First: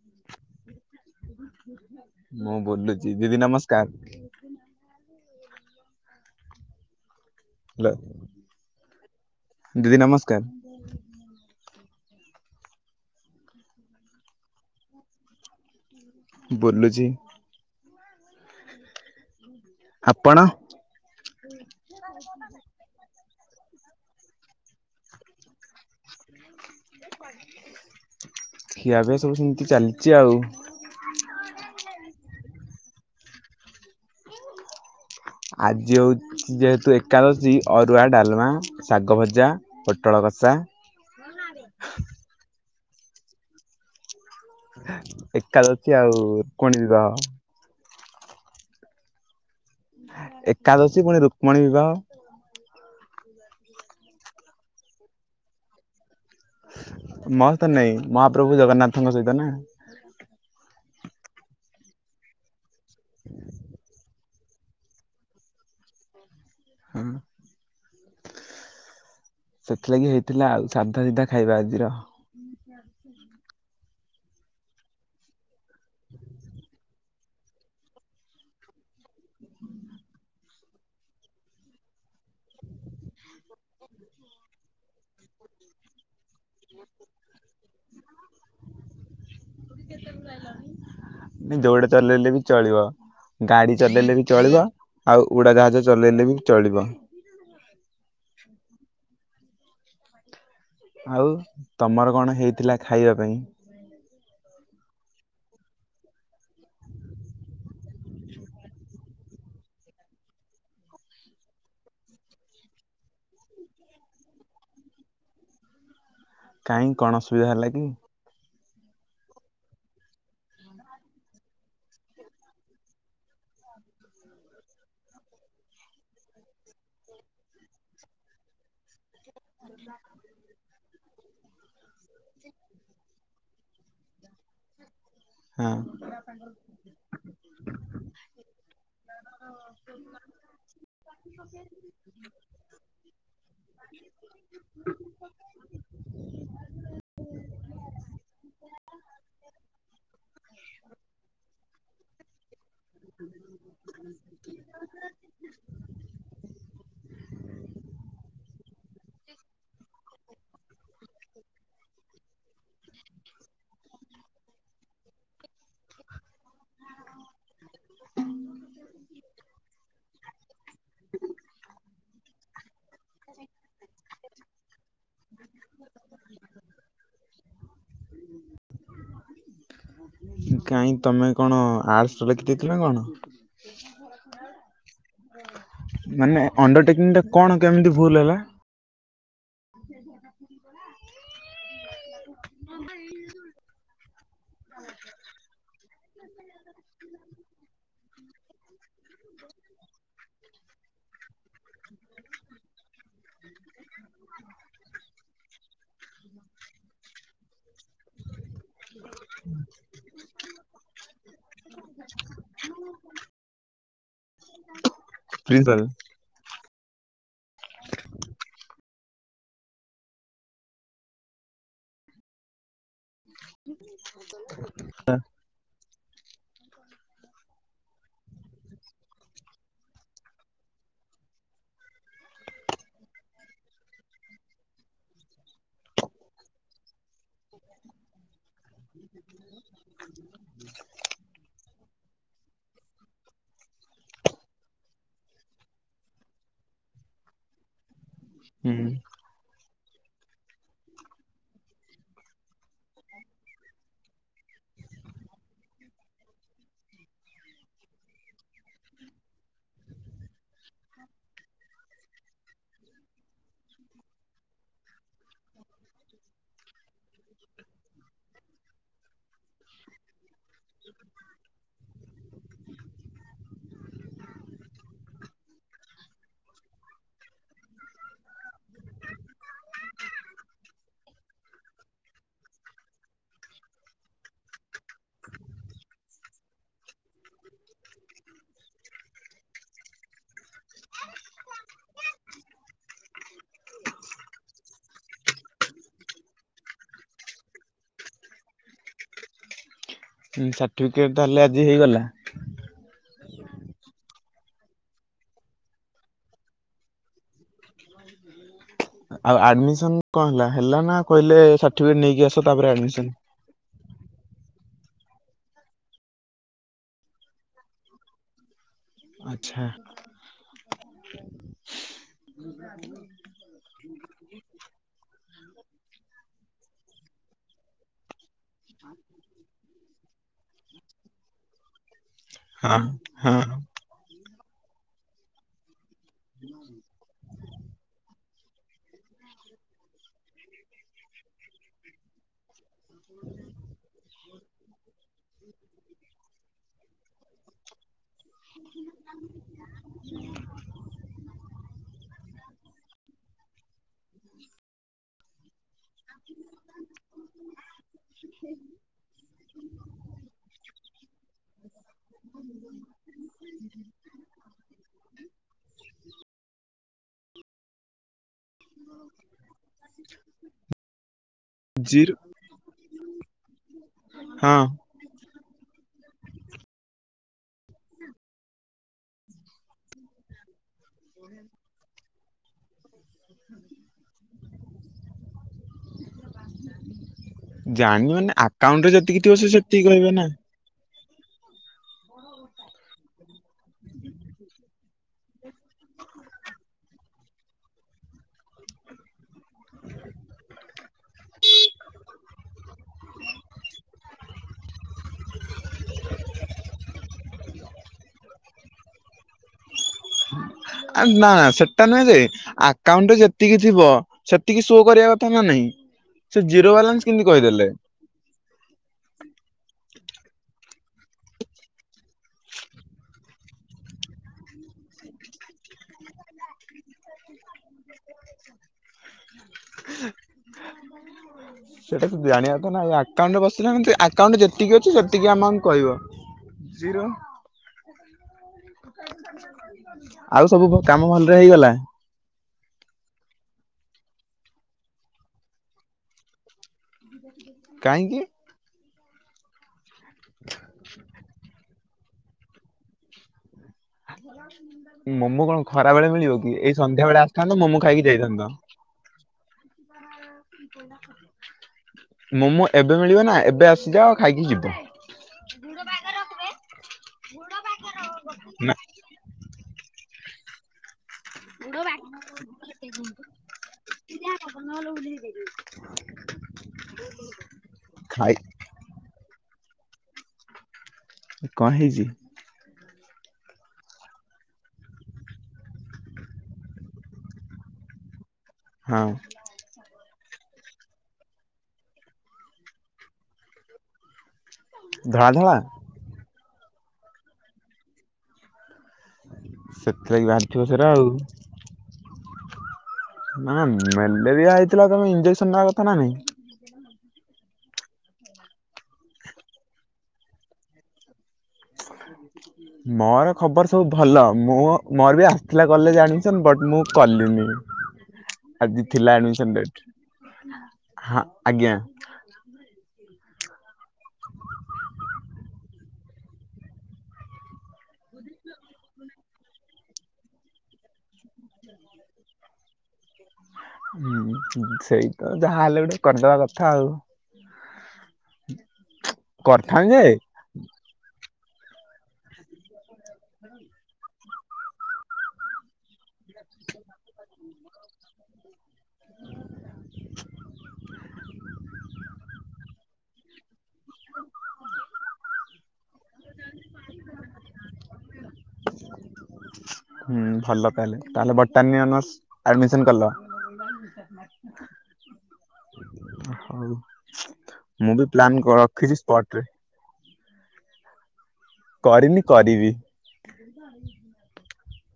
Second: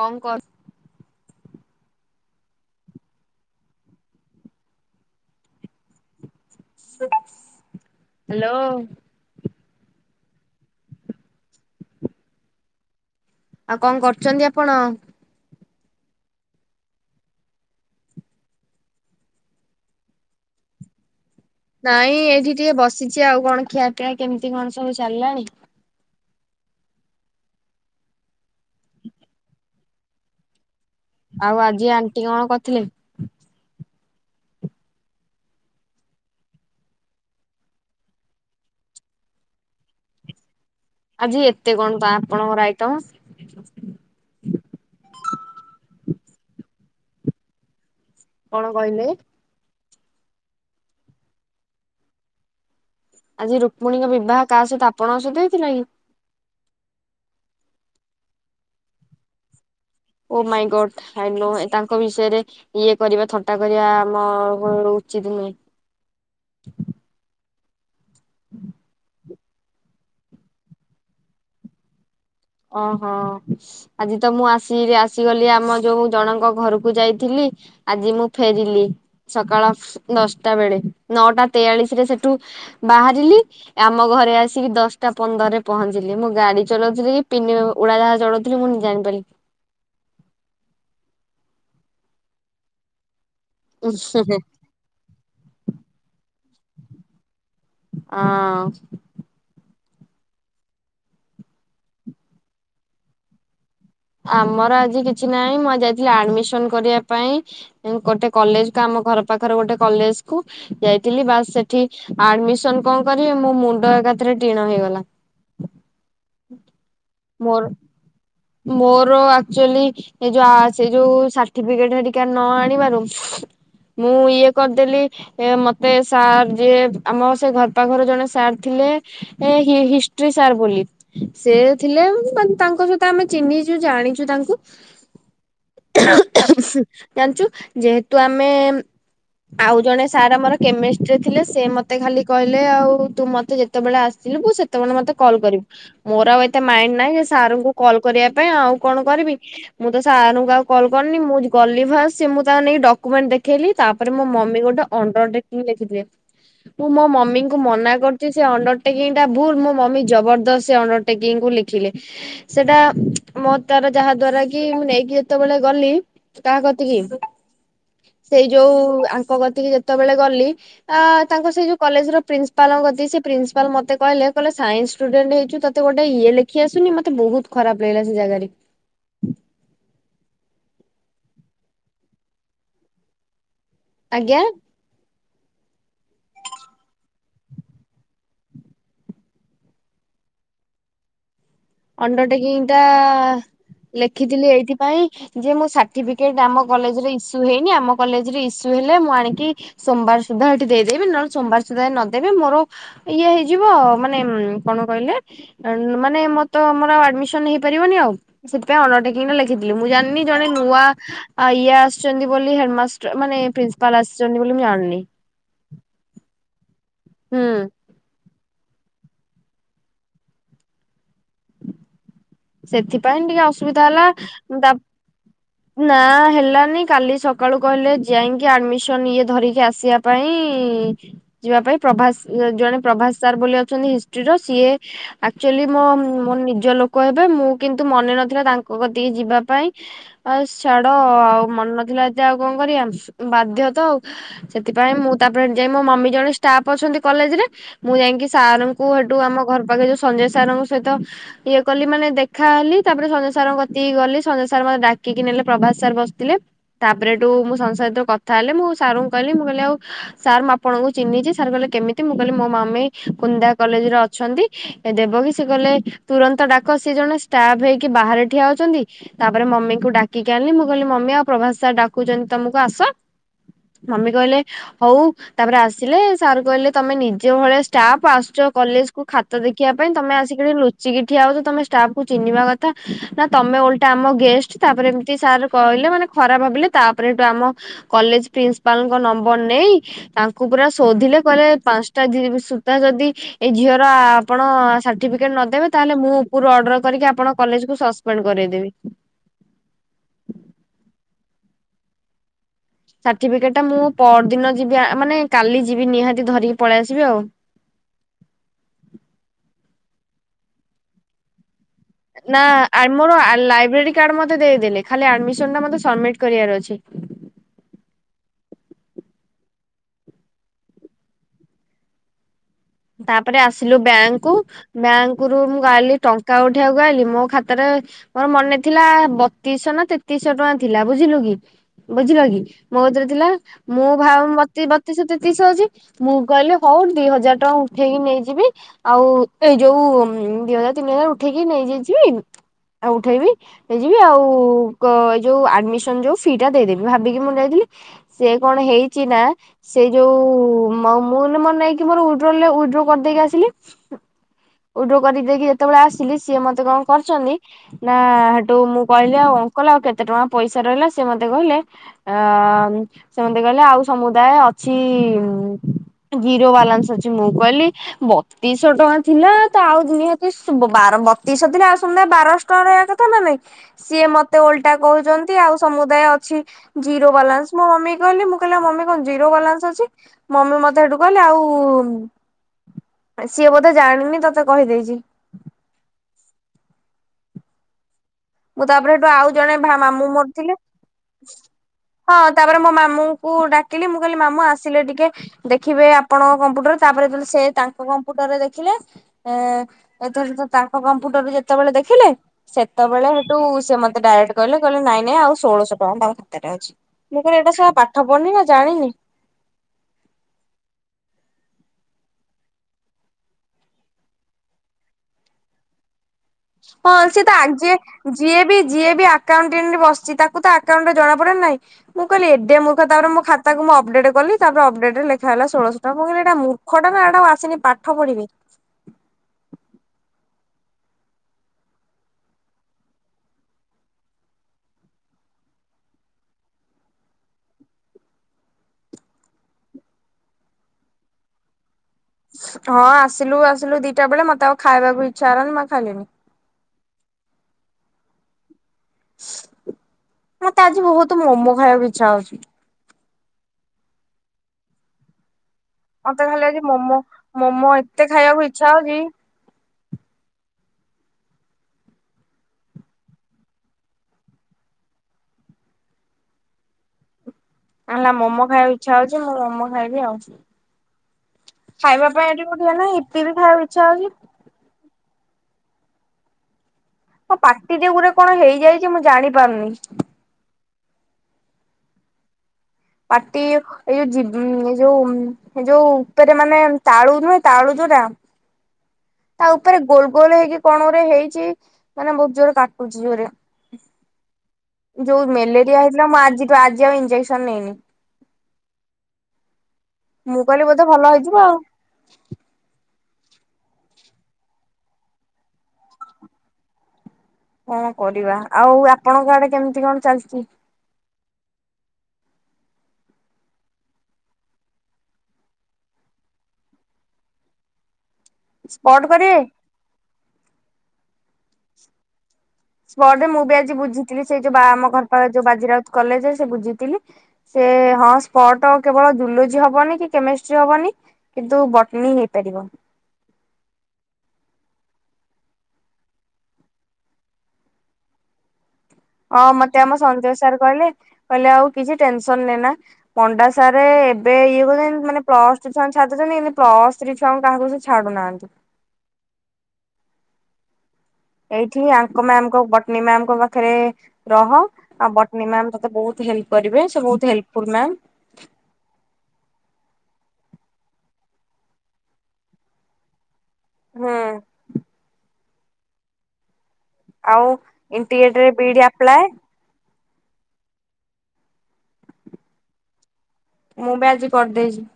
କଂ କର୍ ମୁଁ ବୁଲୁଛି। ଦିଦି ନମସ୍କାର। Hello hello. ଦିଦି ନମସ୍କାର। ଆଉ, କଣ କରୁଛନ୍ତି ଆପଣ? ବଲୁଛି। ଆପଣ? ନାଇଁ, ଏଇଠି ଟିକେ ବସିଛି। ଆଉ କଣ ଖିଆପିଆ, କେମିତି କଣ ସବୁ ଚାଲିଲାଣି। ଖିଆ ପିଆ, ସବୁ ସେମିତି ଚାଲିଛି ଆଉ। ଆଉ ଆଜି, ଆଣ୍ଟି କଣ କରିଥିଲି? ଆଜି ହେଉଛି ଯେହେତୁ ଏକାଦଶୀ, ଅରୁଆ, ଡାଲମା, ଶାଗ ଭଜା, ପୋଟଳ କସା। ଆଜି ଏତେ କଣ ତ ଆପଣଙ୍କର ଆଇଟମ। ଏକାଦଶୀ ଆଉ ରୁକ୍ମଣୀ ବିବାହ। କଣ କହିଲେ? ଏକାଦଶୀ ପୁଣି ରୁକ୍ମଣୀ ବିବାହ। ଆଜି ରୁକ୍ମଣୀଙ୍କ ବିବାହ କାହା ସହିତ ଆପଣଙ୍କ ସହିତ ହେଇଥିଲା କି? ମ ସହିତ ନାଇ। ମହାପ୍ରଭୁ ଜଗନ୍ନାଥଙ୍କ ସହିତ ନା। [unintelligible] ନୁହେଁ। ତାଙ୍କ ବିଷୟରେ ଇଏ କରିବା, ଥଟା କରିବା ମ ଉଚିତ ନୁହେଁ। ହଁ। ସେଥିଲାଗି ହେଇଥିଲା ଆଉ ସାଧା ସିଧା ଖାଇବା ଆଜିର। ଓ ହୋ। ଆଜି ତ ମୁଁ ଆସି ଆସିଗଲି। ଆମ ଯୋଉ ଜଣଙ୍କ ଘରକୁ ଯାଇଥିଲି। ଆଜି ମୁଁ ଫେରିଲି। ସକାଳ ଦଶଟା ବେଳେ। ନଅଟା ତେୟାଳିଶ ରେ ସେଠୁ ବାହାରିଲି ଆମ ଘରେ ଆସିକି ଦଶଟା ପନ୍ଦରରେ ପହଞ୍ଚିଲି। ମୁଁ ଗାଡି ଚଲାଉଥିଲି [unintelligible] ଉଡ଼ାଜାହାଜ ଚାଲଉଥିଲି ମମୁଁ ନିଜେ ଜାଣିପାରିଲି। ନ ଯୋଉଟା ଚାଲଲେ ବି ଚଳିବା। ଗାଡି ଚଲେଇଲେ ହୁଁ ବି ହୁଁ। ଚଳିବ, ଆଉ ଉଡାଜାହାଜ ଚଲେଇଲେ ବି ଚଳିବ। ହଁ। ଆଉ ତମର କଣ ହେଇଥିଲା ଖାଇବା ପାଇଁ। ଆମର ଆଜି କିଛି ନାହିଁ। ମୁଁ ଯାଇଥିଲି ଆଡମିସନ କରିବା ପାଇଁ, ଗୋଟେ କଲେଜ କା ଘର ପାଖରେ ଗୋଟେ କଲେଜ କୁ ଯାଇଥିଲି, ବାସ ସେଠି ଆଡମିସନ୍ କଣ କରିବେ, ମୋ ମୁଣ୍ଡ ଏକାଥରେ ଟିଣ ହେଇଗଲା। କାହିଁ, କଣ ଅସୁବିଧା ମୋର ହେଲା କି? ମୋର ଆକଚୁଲି, ଯଉ ସେ ଯୋଉ ସାର୍ଟିଫିକେଟ ହେରିକା ନ ଆଣିବାରୁ ମୁଁ ଇଏ କରିଦେଲି, ମତେ ସାର୍ ଯ, ଆମ ସେ ଘର ପାଖରେ ଜଣେ ସାର୍ ଥିଲେ ହିଷ୍ଟ୍ରି ସାର୍ ବୋଲି, ସେ ଥିଲେ ତାଙ୍କ ସହିତ ଆମେ ଚିହ୍ନିଛୁ ଜାଣିଛୁ ତାଙ୍କୁ। ହଁ ଜାଣିଛୁ, ଯେହେତୁ ଆମେ ଆଉ ଜଣେ ସାର୍ ଆମର କେମେଷ୍ଟ୍ରିର ଥିଲେ ସେ ମତେ ଖାଲି କହିଲେ ଆଉ ତୁ ମତେ ଯେତେବେଳେ ଆସ ସେତେବେଳେ ମତେ କଲ୍ କରିବୁ, ମୋର ଆଉ ଏତେ ମାଇଣ୍ଡ ନାହିଁ ଯେ ସାର୍ ଙ୍କୁ କଲ୍ କରିବା ପାଇଁ ଆଉ କଣ କରିବି ମୁଁ ତ ସାରଙ୍କୁ କୁ କଲ୍ କରିନି ମୁଁ ଗଲି ଫାଷ୍ଟ ସିଏ ମୁଁ ତାଙ୍କୁ ନେଇ ଡକ୍ୟୁମେଣ୍ଟ ଦେଖେଇଲି, ତାପରେ ମୋ ମମି ଗୋଟେ ଅଣ୍ଡର ଲେ, ମୁଁ ମୋ ମମିଙ୍କୁ ମନା କରୁଛି ସେ ଅଣ୍ଡର ଅଣ୍ଡରଟେକିଙ୍ଗଟା ଭୁଲ ମୋ ମମି ଜବରଦସ୍ତ୍ ସେ ଅଣ୍ଡରଟେକିଂ କୁ ଲେଖିଲେ, ସେଟା ମୋ ତାର ଯାହା ଦ୍ଵାରା କି ମୁଁ ନେଇକି ଯେତେବେଳେ ଗଲି କାହା କତିକି ସେଇ ଯୋଉ ଆଙ୍କ କତିକି ଯେତେବେଳେ ଗଲି ଆ ତାଙ୍କ ସେଇ ଯୋଉ କଲେଜ ର ପ୍ରିନ୍ସପାଲ ତାଙ୍କ ସେ ପ୍ରିନସ୍ପାଲ ମତେ କହିଲେ, ସାଇନ୍ସିନ୍ ଷ୍ଟୁଡେଣ୍ଟ ହେଇଚୁ ତତେ ଗୋଟେ ଇଏ ଲେଖି ଆସୁନି ମତେ ବହୁତ- ଖରାପ ଲାଗିଲା ସେ ଜାଗାରେ। କାହିଁ ତମେ କଣ ଆର୍ଟଶର ଲେଖି ଦେଇଥିଲ ନା କଣ? ଆଜ୍ଞା ମାନେ ଅଣ୍ଡରଟେକିଂ ଟା କଣ କେମିତି ଭୁଲ ହେଲା? ଅଣ୍ଡରଟେକିଙ୍ଗଟା ଲେଖିଥିଲି ଏଇଥିପାଇଁ ଯେ ମୁଁ ସାର୍ଟିଫିକେଟ ଆମ କଲେଜରେ ଇସୁ ହେଇନି ଆମ କଲେଜରେ ଇ ସୁ ହେଲେ ମୁଁ ଆଣିକି ସୋମବାର ସୁଦ୍ଧା ଏଠି ଦେଇଦେବି, ନହେଲେ ସୋମବାର ସୁଦ୍ଧା ନଦେବି ମୋର ଇଏ ହେଇଯିବ। ହଁ ମାନେ କଣ କହିଲେ ମାନେ ମତ ତ ମୋର ଆଡମିସନ ହେଇପାରିବନି ଆଉ, ସେଥିପାଇଁ ଅଣ୍ଡରଟେକିଙ୍ଗଟା ଲେଖିଥିଲି ମୁଁ ଜାଣିନି ଜଣେ ନୂଆ ଆ ଇଏ ଆସିଛନ୍ତି ବୋଲି ହେଡମାଷ୍ଟର ମାନେ ପ୍ରିନ୍ସିପାଲ ଆସିଛନ୍ତି ବୋଲି ମୁଁ ଜାଣିନି ପ୍ରିନ୍ସିପାଲ ହୁଁ। ସେଥିପାଇଁ ଟିକେ ଅସୁବିଧା ହେଲା, ତା ନା ହେଲାନି କାଲି ସକାଳୁ କହିଲେ ଯାଇକି ଆଡମିସନ ଇଏ ଧରିକି ଆସିବା ପାଇଁ ଯିବା ପାଇଁ ପ୍ରଭାସ ଜଣେ ପ୍ରଭାସ ସାର୍ ବୋଲି ଅଛନ୍ତି ହିଷ୍ଟ୍ରିର ସିଏ ଆକଚୁଆଲି ମ ମୋ ନିଜ ଲୋକ କହିବେ ମୁଁ କିନ୍ତୁ ମନେ ନଥିଲା ତାଙ୍କ କତିକି ଯିବା ପାଇଁ, ଆ ଛାଡ ଆଉ ମନେ ନଥିଲା ଆଉ ଯା କଣ କରିବା ବାଧ୍ୟ ତଉ, ସେଥିପାଇଁ ମୁଁ ତାପରେ ଯାଇ ମୋ ମମି ଜଣେ ଷ୍ଟାଫ୍ ଅଛନ୍ତି କଲେଜ ରେ, ମୁଁ ଯାଇଁକି ସାରଙ୍କୁ ହୁଁ ସେଠୁ ଆମ ଘର ପାଖ ଯୋଉ ସଞ୍ଜୟସାରଙ୍କ ସହିତ ଇଏ ଗଲି ମାନେ ଦେଖାହଲି ତାପରେ ସଞ୍ଜୟ ସାରଙ୍କ କତିକି ଗଲି ସଞ୍ଜୟ ସାର୍ ମତେ ଡାକିକି ନେଲେ ପ୍ରଭାସ ସାର୍ ବସିଥିଲେ। ତାପରେ ହେଟୁ ମୁଁ ସଞ୍ଜୟ ସାର ଙ୍କ ସହ କଥା ହେଲି, ମୁଁ ସାର୍ ଙ୍କୁ କହିଲି ମୁଁ କହିଲି ଆଉ ସାର୍ ମୁଁ ଆପଣଙ୍କୁ ଚିହ୍ନିଛି ସାର୍ କହିଲେ କେମିତି ମୁଁ କହିଲି ମୋ ମମୀ କୁନ୍ଦା କଲେଜରେ ଅଛନ୍ତି, ଦେବକି ସେ କହିଲ ତୁରନ୍ତ ଡାକ ସିଏ ଜଣେ ଷ୍ଟାଫ୍ ହେଇକି ବାହାରେ ଠିଆ ହଉଛନ୍ତି, ତାପରେ ମମିଙ୍କୁ ଡାକିକି ଆଣିଲି ମୁଁ କହିଲି ମମି ଆଉ ପ୍ରଭାସ ସାର୍ ଡାକୁଛନ୍ତି ତମକୁ ଆସ। ମମି କହିଲେ ହଉ, ତାପରେ ଆସିଲେ ସାର୍ କହିଲେ ତମେ ନିଜେ ଭଳିଆ ଷ୍ଟାଫ ଆସୁଛ କଲେଜ କୁ ଖାତ ଦେଖିବା ପାଇଁ ତମେ ଆସିକିିନା ଲୁଚିକି ଠିଆ ହଉ ତମେ ଷ୍ଟାଫକୁ ଚିହ୍ନିବା କଥା ନା ତମେ ଓଲଟା ଆମ ଗେଷ୍ଟ ତାପରେ ଏମତି ସାର କହିଲେ ମାନେ ଖରା ବୋଲି ତାପରେ ସେଠୁ ଆମ କଲେଜ ପ୍ରିନ୍ସିପାଲଙ୍କ ନମ୍ୱର୍ ନେଇ ତାଙ୍କୁ ପୁରା ସୋଧିଲେ କହିଲେ ପାଞ୍ଚଟା ଜି ସୁଦ୍ଧା ଯଦି ଏଇ ଝିଅର ଆପଣ ସାର୍ଟିଫିକେଟ ନଦବେ ତାହେଲେ ମୁଁ ଉପରୁ ଅର୍ଡର କରିକି ଆପଣ କଲେଜ କୁ ସସ୍ପେଣ୍ଡ କରାଇଦେବି। ସାର୍ଟିଫିକେଟ ତାହଲେ ଆଜି ହେଇଗଲା? ସାର୍ଟିଫିକେଟ ଟା ମୁଁ ପର ଦିନ ଯିବି ମାନେ କାଲି ଯିବି ନିହାତି ଧରିକି ପଳେଇ ଆସିବି ଆଉ। ହ [inaudible] ଆଉ ଆଡମିସନ କଣହେଲା, ହେଲା ନା କହିଲେ ସା ନା ଆ ମୋର ଲାଇବ୍ରେରୀ [unintelligible] ମେତେ ଦେଇଦଲେ ଖାଲି ଆଡମିନ ଟା ମତେ ସବମିଟ କରିବାର ଅଛି ଆଚ୍ଛା। ତାପରେ ଆସିଲୁ ବ୍ୟାଙ୍କ ବ୍ୟାଙ୍କ ରୁ ମୁଁ ଗାଇଲି ଟଙ୍କା ଉଠେଇବାକୁ ଆଲି ମୋ ଖାତାରେ ମୋର ମନେ ଥିଲା ବତିଶଶହ ନା ତେତିଶଶହ ଟଙ୍କା ଥିଲା ବୁଝିଲୁ କି? ବୁଝିଲ କି ହଁ ମୋ କତିରେ ଥିଲା ହଁ ମୁଁ ଭାଉ ମତି ବତି ତେତିଶ ହଉଛି। ମୁଁ କହିଲି ହଉ ଦିହଜାର ଟଙ୍କା ଉ ଉଠେଇକି ନେଇଯିବି ଆଉ ଏଇ ଯୋଉ ଦିହଜାର ତିନି ହଜାର ଉଠେଇକି ନେଇଯାଇଥିବି। ଆଉ ଉଠେଇବି ହେଇଯିବି ଆଉ କ ଏଇ ଯୋଉ ଆଡମିସନ ଯୋଉ ଫି ଟା ଦେଇଦେବି। ଭାବିକି ମୁଁ ଯାଇଥିଲି। ସିଏ କଣ ହେଇଛି ନା ସେ ଯୋଉ ମୁଁ ମନେ ନେଇକି ମୋର ଉଇଡ୍ରଲରେ ଉଇ ଉଇଡ୍ରୋ କରିଦେଇକି ଆସିଲି ଉଇଡ୍ରୋ କରିଦେଇକି ତେବେଳେ ଆସିଲି ସିଏ ମତେ କଣ କରଛନ୍ତି ନା ସେଠୁ ମୁଁ କହିଲି ଆଉ ଅଙ୍କଲ ଆଉ କେତେ ଟଙ୍କା ପଇସା ରହିଲା? ସେ ମତେ କହିଲେ। ଅ ସେମିତି କହିଲେ ଆଉ ସମୁଦାୟ ଅଛି। ଜିରୋ ବାଲାନ୍ସ ଅଛି ମୁଁ କହିଲି ବ ତିଶହ ଟଙ୍କା ଥିଲା ତ ଆଉ ନିହାତି ବାର ବତିଶହ ଥିଲା ଆଉ ସମୁଦାୟ ଜିରୋ ବାରଶହ ଟଙ୍କା ର ନା ଭାଇ [inaudible] ସିଏ ମତେ ହଁ ଓଲଟା କହୁଛନ୍ତି ଆଉ ସମୁଦାୟ ଅଛି ଜିରୋ ବାଲାନ୍ସ ମୋ ମମି କହିଲି ମୁଁ କହିଲି ମମି କଣ ଜିରୋ ବାଲାନ୍ସ ଅଛି ମମି ମତେ ସେଠୁ କହିଲେ ଆଉ ସିଏ ବୋଧେ ଜାଣିନି ତତେ କହିଦେଇଛି। ଜାଣିବେ ନି। ମୁଁ ତାପରେ ସେଠୁ ଆଉ ଜଣେ ମାମୁଁ ମରି ଥିଲେ। ହଁ ତାପରେ ମୋ ମାମୁଁଙ୍କୁ ଡାକିଲି ମୁଁ କହିଲି ମାମୁଁ ଆସିଲେ ଟିକେ ଦେଖିବେ ଆପଣ କମ୍ପ୍ୟୁଟର। ତାପରେ ସେ ତାଙ୍କ କମ୍ପୁଟରରେ ଦେଖିଲେ। ଏ ଏଥର ତ ତାଙ୍କ କମ୍ପ୍ୟୁଟରରୁୁ ଯେତେବେଳେ ଦେଖିଲେ ସେତେବେଳେ ସେଠୁ ସେ ମୋତେ ଡାଇରେକ୍ଟ କହିଲେ କହିଲେ ନାଇଁ ନାଇଁ ଆଉ ଷୋଳଶହ ଟଙ୍କା ତମ ଖାତାରେ ଅଛି। ମୁଁ କହିଲି ଏଇଟା ସେଟା ପାଠ ପଢିନି ନା ଜାଣିନି। ଆରେ ନା ନା ସେଟା ନୁହେଁ ଯେ ଆକାଉଣ୍ଟ ରେ ଯେତିକି ଥିବ ସେତିକି ସୋ କରିବା କଥା ନା ନାହିଁ। ସେ ଜିରୋ ହଁ ବାଲାନ୍ସ ସିଏ କେମିତି ତ କହିଦେଲେ? ଆଜି ଯିଏ ବି ଯିଏ ବି ଆକାଉଟେଣ୍ଟ ବସିଛି ତାକୁ ତ ଆକାଉଣ୍ଟ ଟା ଜଣାପଡେ ନା ନାହିଁ। ମୁଁ କହିଲି ଏବେ ମୁଁ ମୋ ଖାତାକୁ ମୁଁ ଅପଡେଟ କଲି ତାପରେ ଅପଡେଟ ଲେଖା ହେଲା ଶୋଳ - ଟା ମୁଁ କହିଲି ଏଟା ମୂର୍ଖ ଟା ନା ଏଟା ଆସନି ପାଠ ପଢିନି। [unintelligible] [inaudible] ସେଇଟା ତ ଜାଣିବା କଥା ନା ଆକାଉଣ୍ଟରେ ବସିଲା ଆକାଉଣ୍ଟ ଯେତିକି ଅଛି ସେତିକି ଆମାଉଣ୍ଟ କହିବ। ଜିରୋ। [inaudible] ଆଉ ସବୁ କାମ ଭଲରେ ହେଇଗଲା। ହଁ ଆସିଲୁ ଆସିଲୁ ଦିଟା ବେଳେ ମୋତେ ଆଉ ଖାଇବାକୁ ଇଚ୍ଛା ହେଲାନି ମୁ ଖାଇଲିନି। କାହିଁକି? ମୋତେ ଆଜି ବହୁତ ମୋମୋ ଖାଇବାକୁ ଇଚ୍ଛା ହଉଛି। ମୋମୋ କଣ? ଖରା ବେଳେ ମତେ ମିଳିବ ଖାଲି କି ଆଜି ଏଇ ମୋମୋ ସନ୍ଧ୍ୟା ବେଳେ ଆସିଥାନ୍ତ ମୋମୋ ଏତେ ଖାଇକି ଖାଇବାକୁ ଯାଇଥାନ୍ତ। ଇଚ୍ଛା ହଉଛି ମୋମୋ ଏବେ ମିଳିବ ନା ଏବେ ଆସିଯାଅ ଖାଇକି ଯିବ। ନ ହେଲା ମୋମୋ ଖାଇବା ନା ଇଚ୍ଛା ହଉଛି ମୁଁ ମୋମୋ ଖାଇବି ଆଉ। ଖାଇବା ପାଇଁ ଏଠିି [inaudible] ନା ଇଟିଲି ଖାଇବାକୁ ଇଚ୍ଛା ହଉଛି। [inaudible] ମୋ ପାଟିରେ ଗୁରେ ଖାଇ କଣ ହେଇଯାଇଛି ମୁଁ ଜାଣି ପାରୁନି। କଣ ହେଇଛି? ପାଟି ଏଇ ଯୋଉ ଏ ଯୋଉ ଏ ଯୋଉ ଉପରେ ମାନେ ତାଳୁ ନୁହେଁ ତାଳୁ [inaudible] ହଁ ତା ଉପରେ ଗୋଲ ଗୋଲ ହେଇକି କଣ ଗୋଟେ ହେଇଛି ମାନେ ବହୁତ ଜୋରେ କାଟୁଛି ଜୋରେ। ଯୋଉ ଧଳା ଧଳା ମ୍ୟାଲେରିଆ ହେଇଥିଲା ମୁଁ ଆଜି ଆଜି ଆଉ ଇଞ୍ଜେକ୍ସନ ନେଇନି। ସେଥିଲାଗି ମୁଁ ବାହାରିଥିବ କହିଲି ସେରା ବୋଧେ ଆଉ। ଭଲ ହେଇଯିବ ଆଉ। ନା ମ୍ୟାଲେରିଆ ହେଇଥିଲା ତମେ ଇଞ୍ଜେକ୍ସନ ନବା କଥା ନା ନାଇଁ? କଣ କରିବା ଆଉ ଆପଣଙ୍କ ଆଡେ କେମିତି କଣ ଚାଲିଛି? ମୋର ଖବର ସବୁ ଭଲ ମୁଁ ମୋର ବି ଆସିଥିଲା ଗଲେ ଜାଣିଛନ ବଟ ମୁଁ କଲିିନି। ଆଜି ସ୍ପଟ ଥିଲା କରିବେ? ଆଡ଼ମିସନ ଡେଟ ହଁ ଆଜ୍ଞା। ସ୍ପଟରେ ମୁଁ ବି ଆଜି ବୁଝିଥିଲି ସେଇ ଯୋଉ ଆମ ଘର ପାଖ ଯୋଉ ବାଜିରାଉଜ କଲେଜ ସେ ବୁଝିଥିଲି ସେ- ହଁ ସ୍ପଟ କେବଳ ଜୁଲୋଜି ହବନି କି କେମେଷ୍ଟ୍ରି ହବନି କିନ୍ତୁ ବଟନୀ ହେଇପାରିବ। ହଁ ସେଇ ତ ଯାହା ହେଲେ ଗୋଟେ କରିଦବା କଥା ଆଉ ହଁ ମତେ ଆମ କରିଥାନ୍ତେ ଯେ ସଞଜୟ ସାର୍ କହିଲେ କହିଲେ ଆଉ କିଛି ଟେନସନ ନେ ନା ପଣ୍ଡା ସାରେ। ଏବେ ଇଏ କହୁଛନ୍ତି ମାନେ ପ୍ଲସ ଟୁ ଛୁଆଙ୍କୁ ଛାଡୁଛନ୍ତି ମାନେ ପ୍ଲସ୍ ଥ୍ରୀ ଛୁଆଙ୍କୁ କାହାକୁ ସେ ଛାଡୁନାହାନ୍ତି। [inaudible] ଏଇଠି ଆଙ୍କ ମ୍ୟାମ୍ ବଟନୀ ମ୍ୟାାମଙ୍କ ପାଖରେ ରହ ଆଉ ବଟନୀ ମ୍ୟାମ ତତେ ବହୁତ। ହେଲ୍ପ କରିବେ ସେ ବହୁତ ହେଲ୍ଫ ଫୁଲ ମ୍ୟାମ। ହୁଁ ଭଲ ତାହଲେ ତାହେଲେ ବୋଟନୀ ଅନର୍ସ ଆଡମିସନ କଲ। ହୁଁ [unintelligible] ଆଉ ମୁଁ ବି ପ୍ଲାନ୍ ଇଣ୍ଟିଗ୍ରେଟରେ ବିଇଡି ରଖିଛି ଆପ୍ଲାଏ ସ୍ପଟରେ। କରିନି କରିବି। ମୁଁ ବି ଆଜି କରିଦେଇଛି।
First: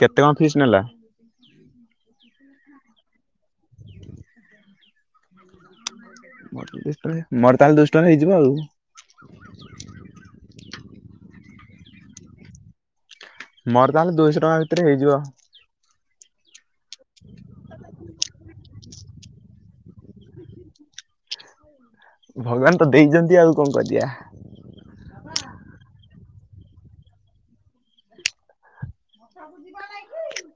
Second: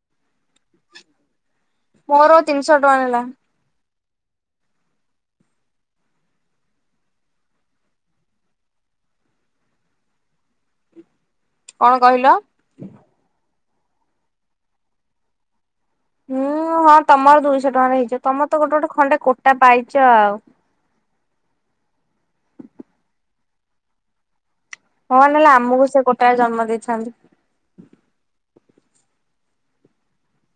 କେତେ କଣ ଫିସ୍ ନେଲା? ମୋର ତିନିଶ ଟଙ୍କା ନେ। ମୋର ତା ହେଲେ ଦୁଇଶ ଟଙ୍କା ହେଇଯିବ ଆଉ। କଣ କହିଲ? ମୋର ତାହେଲେ ଦୁଇଶହ ଟଙ୍କା ଭିତରେ ହେଇଯିବ। ହୁଁ ହଁ ତମର ଦୁଇଶହ ଟଙ୍କାରେ ହେଇଯିବ ତମର ତ ଗୋଟେ ଗୋଟେ ଖଣ୍ଡେ କୋ- ଟା ପାଇଛ ଆଉ। ଭଗବାନ ତ ଦେଇଛନ୍ତି ଆଉ କଣ କରିବା। ହଁ ନହେଲେ ଆମକୁ ସେ ଗୋଟାଏ ଜନ୍ମ ଦେଇଥାନ୍ତି। କୁ ଯିବା ନାଇଁ କି?